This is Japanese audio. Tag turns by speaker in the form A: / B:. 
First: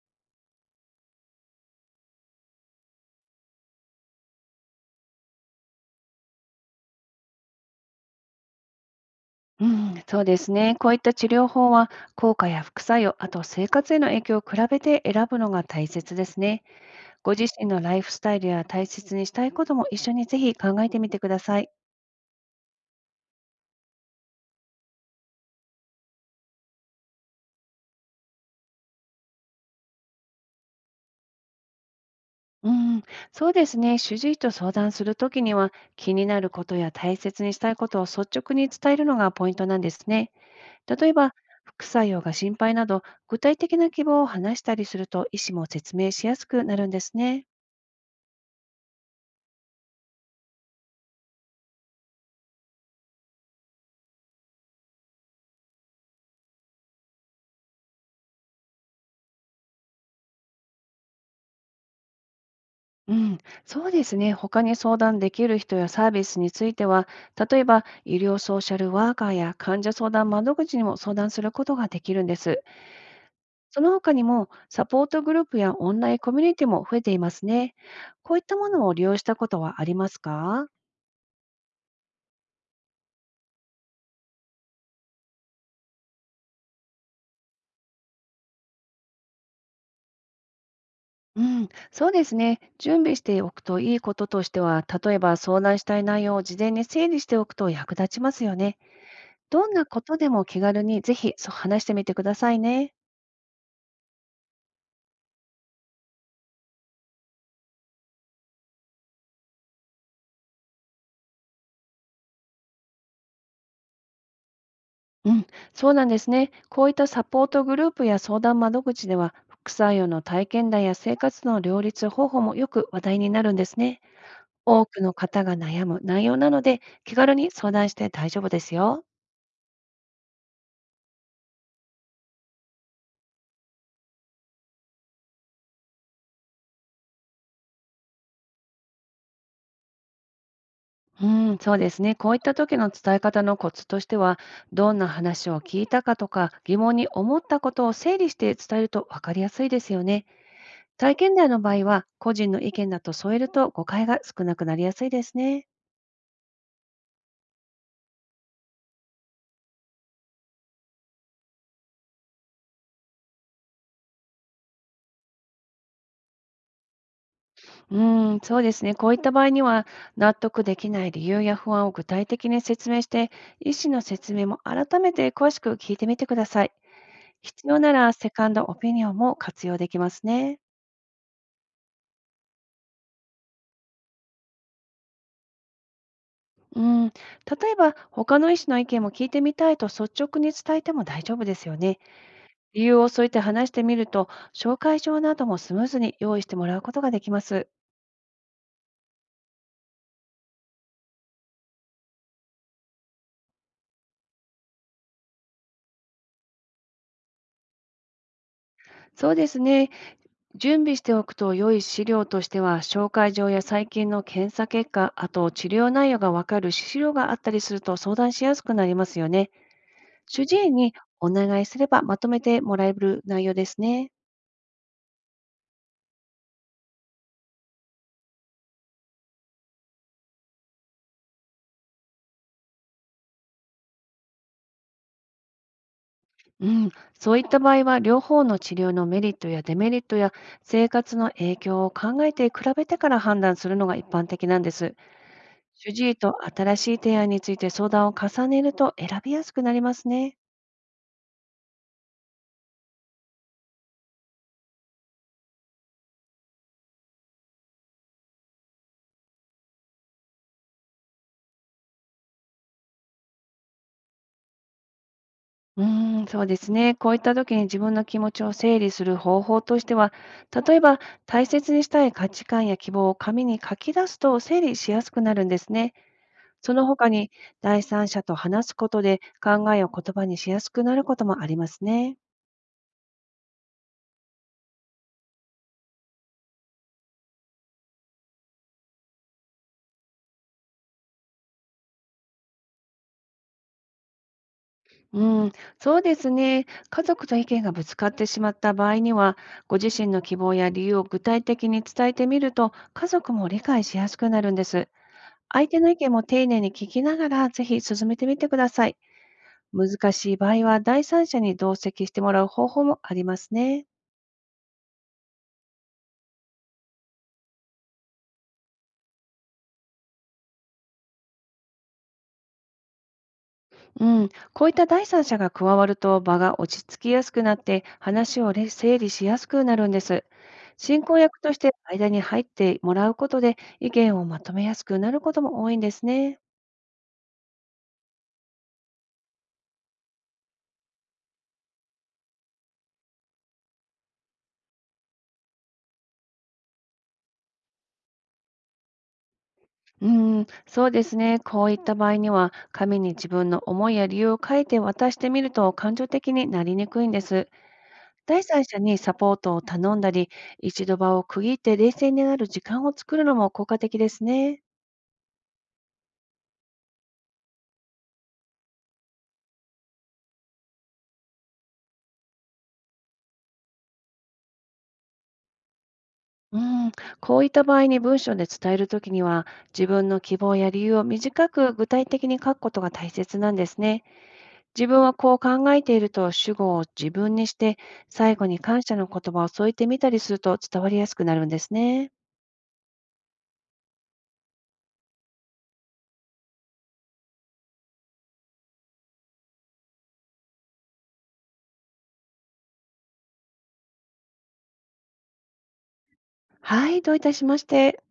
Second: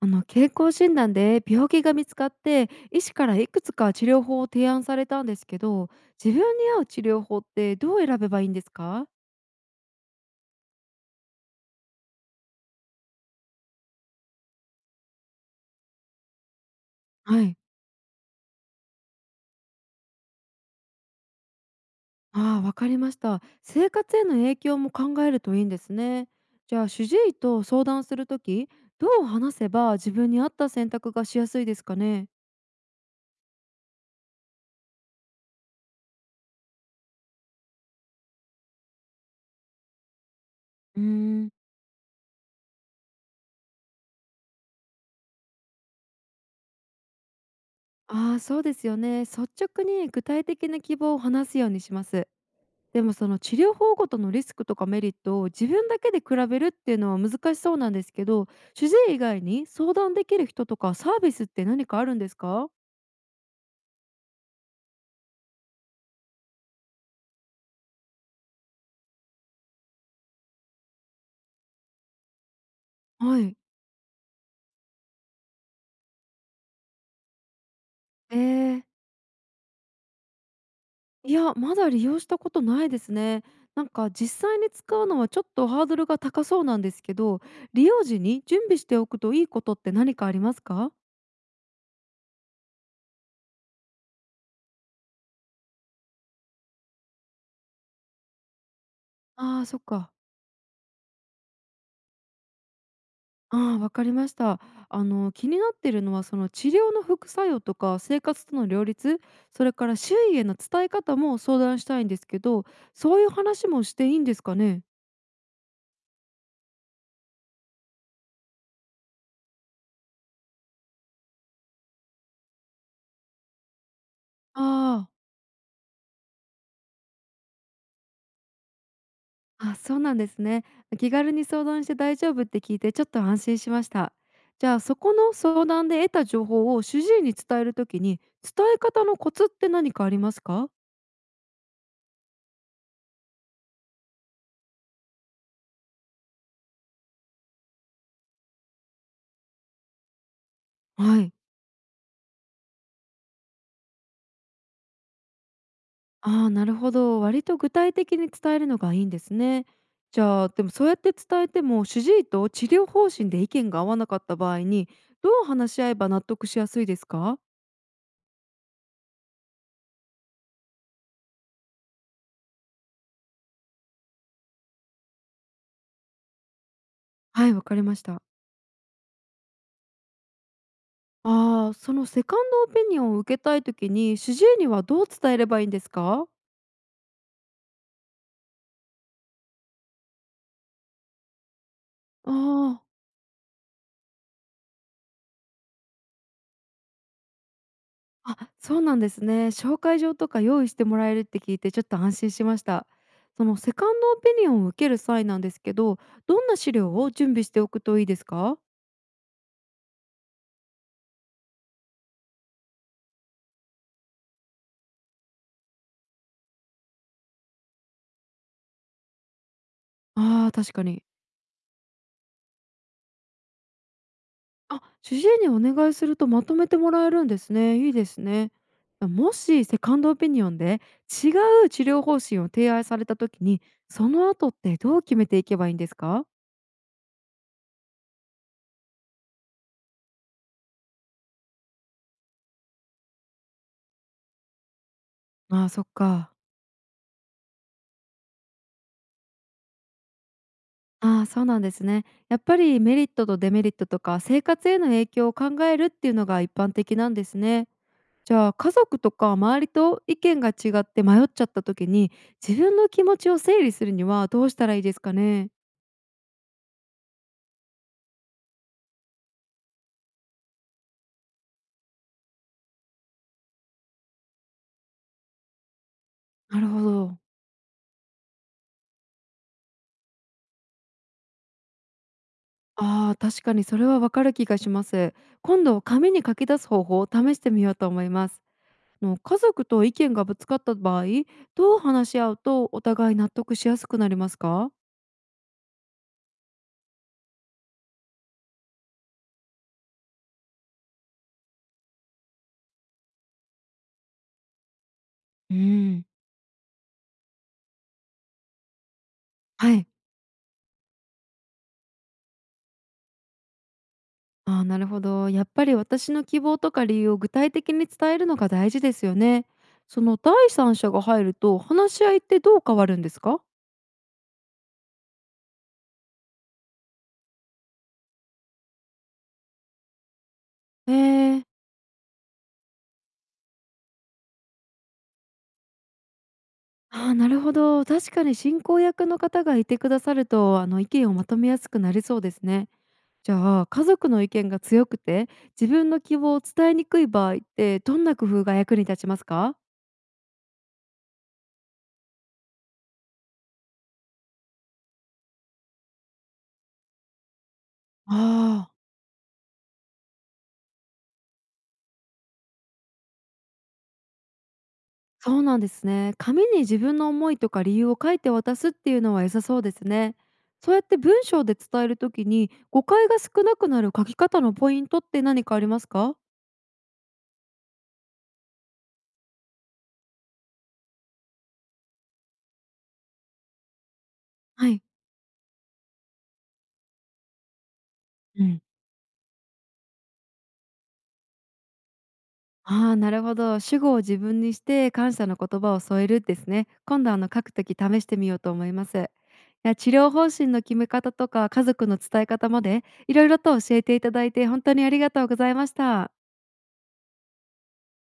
A: 健康診断で病気が見つかって、医師からいくつか治療法を提案されたんですけど、自分に合う治療法ってどう選べばいいんですか？
B: うん、そうですね。こういった治療法は効果や副作用、あと生活への影響を比べて選ぶのが大切ですね。ご
A: は
B: 自
A: い。
B: 身のライフスタイルや大切にしたいことも一緒にぜひ考えてみてください。
A: ああ、わかりました。生活への影響も考えるといいんですね。じゃあ主治医と相談するとき、どう話せば自分に合った選択がしやすいですかね？
B: うん、そうですね。主治医と相談するときには、気になることや大切にしたいことを率直に伝えるのがポイントなんですね。
A: う
B: 例えば、
A: ーん。
B: 副作用が心配など具体的な希望を話したりすると、医師も説明しやすくなるんですね。
A: ああ、そうですよね。率直に具体的な希望を話すようにします。でも、その治療法ごとのリスクとかメリットを自分だけで比べるっていうのは難しそうなんですけど、主治医以外に相談できる人とかサービスって何かあるんですか？
B: うん、そうですね。他に相談できる人やサービスについては、例えば医療ソーシャルワーカーや患者相談窓口にも相談することができるんです。
A: はい。
B: その他にも、サポートグループやオンラインコミュニティも増えていますね。こ
A: え
B: ういったも
A: ー、
B: のを利用したことはありますか？
A: いや、まだ利用したことないですね。なんか実際に使うのはちょっとハードルが高そうなんですけど、利用時に準備しておくといいことって何かありますか？
B: うん、そうですね。準備しておくといいこととしては、例えば相談したい内容を事前に整理しておくと役立ちますよね。
A: あー、
B: どん
A: そっ
B: なこ
A: か。
B: とでも気軽に、ぜひそう話してみてくださいね。
A: ああ、わかりました。気になっているのはその治療の副作用とか生活との両立、それから周囲への伝え方も相談したいんですけど、そういう話もしていいんですかね？
B: うん、そうなんですね。こういったサポートグループや相談窓口では、副作用の体験談や生活の両立方法もよく話題になるんですね。多く
A: あ
B: の方が悩む内容なので、気軽に相談して大丈夫ですよ。
A: あ、あ、そうなんですね。気軽に相談して大丈夫って聞いて、ちょっと安心しました。じゃあ、そこの相談で得た情報を主治医に伝えるときに、伝え方のコツって何かありますか？
B: うん、そうですね。こういった時の伝え方のコツとしては、どんな話を聞いたかとか、疑問に思ったことを整理して伝えると分かりやすいですよね。体
A: は
B: 験
A: い。
B: 談の場合は、個人の意見だと添えると誤解が少なくなりやすいですね。
A: ああ、なるほど。割と具体的に伝えるのがいいんですね。じゃあ、でもそうやって伝えても、主治医と治療方針で意見が合わなかった場合に、どう話し合えば納得しやすいですか？
B: うーん、そうですね。こういった場合には、納得できない理由や不安を具体的に説明して、医師の説明も改めて詳しく聞いてみてください。
A: はい、わ
B: 必
A: か
B: 要
A: り
B: な
A: まし
B: ら、
A: た。
B: セカンドオピニオンも活用できますね。
A: ああー、そのセカンドオピニオンを受けたいときに、主治医にはどう伝えればいいんですか？
B: うん、例えば、他の医師の意見も聞いてみたいと率直に伝えても大丈夫ですよね。
A: あ
B: 理由を添えて話してみると、紹介状などもスムーズに用意してもらうことができます。
A: あ、あ、そうなんですね。紹介状とか用意してもらえるって聞いて、ちょっと安心しました。そのセカンドオピニオンを受ける際なんですけど、どんな資料を準備しておくといいですか？
B: そうですね。準備しておくと良い資料としては、紹介状や最近の検査結果、あと治療内容がわかる資料があったりすると、相談しやすくなりますよね。主
A: ああ、
B: 治医
A: 確か
B: に
A: に。
B: お願いすれば、まとめてもらえる内容ですね。
A: あ、主治医にお願いするとまとめてもらえるんですね。いいですね。あ、もしセカンドオピニオンで違う治療方針を提案された時に、その後ってどう決めていけばいいんですか？
B: うん、そういった場合は、両方の治療のメリットやデメリットや生活の影響を考えて比べてから判断するのが一般的なんです。
A: ああー、そっ
B: 主治医
A: か。
B: と新しい提案について相談を重ねると、選びやすくなりますね。
A: ああ、そうなんですね。やっぱりメリットとデメリットとか生活への影響を考えるっていうのが一般的なんですね。じゃあ、家族とか周りと意見が違って迷っちゃった時に、自分の気持ちを整理するにはどうしたらいいですかね？
B: うーん、そうですね。こういった時に自分の気持ちを整理する方法としては、例えば大切にしたい価値観や希望を紙に書き出すと整理しやすくなるんですね。
A: なる
B: そ
A: ほ
B: の他
A: ど。
B: に、第三者と話すことで考えを言葉にしやすくなることもありますね。
A: ああ、確かにそれはわかる気がします。今度紙に書き出す方法を試してみようと思います。の家族と意見がぶつかった場合、どう話し合うとお互い納得しやすくなりますか？
B: うん、そうですね。家族と意見がぶつかってしまった場合には、ご自身の希望や理由を具体的に伝えてみると、家族も理解しやすくなるんです。
A: う
B: 相手の意
A: ん、
B: 見も丁寧に聞きながら、ぜひ進めてみてください。
A: はい。
B: 難しい場合は、第三者に同席してもらう方法もありますね。
A: ああ、なるほど。やっぱり私の希望とか理由を具体的に伝えるのが大事ですよね。その第三者が入ると話し合いってどう変わるんですか？
B: うん、こういった第三者が加わると場が落ち着きやすくなって、話を整理しやすくなるんです。
A: え
B: 進行役
A: ー、
B: として間に入ってもらうことで、意見をまとめやすくなることも多いんですね。
A: あー、なるほど。確かに進行役の方がいてくださると、意見をまとめやすくなりそうですね。じゃあ、家族の意見が強くて自分の希望を伝えにくい場合って、どんな工夫が役に立ちますか？
B: うん、そうですね。こういった場合には、紙に自分の思いや理由を書いて渡してみると感情的になりにくいんです。
A: あ
B: 第三
A: あ、
B: 者にサポートを頼んだり、一度場を区切って冷静になる時間を作るのも効果的ですね。
A: そうなんですね。紙に自分の思いとか理由を書いて渡すっていうのは良さそうですね。そうやって文章で伝えるときに、誤解が少なくなる書き方のポイントって何かありますか？
B: うん、こういった場合に文章で伝えるときには、自分の希望や理由を短く具体的に書くことが大切なんですね。
A: はい。
B: 自分はこう考えていると主語を自分にして、最後に感謝の言葉を添えてみたりすると伝わりやすくなるんですね。
A: ああ、なるほど。主語を自分にして感謝の言葉を添えるですね。今度書くとき試してみようと思います。いや、治療方針の決め方とか家族の伝え方までいろいろと教えていただいて、本当にありがとうございました。
B: はい、どういたしまして。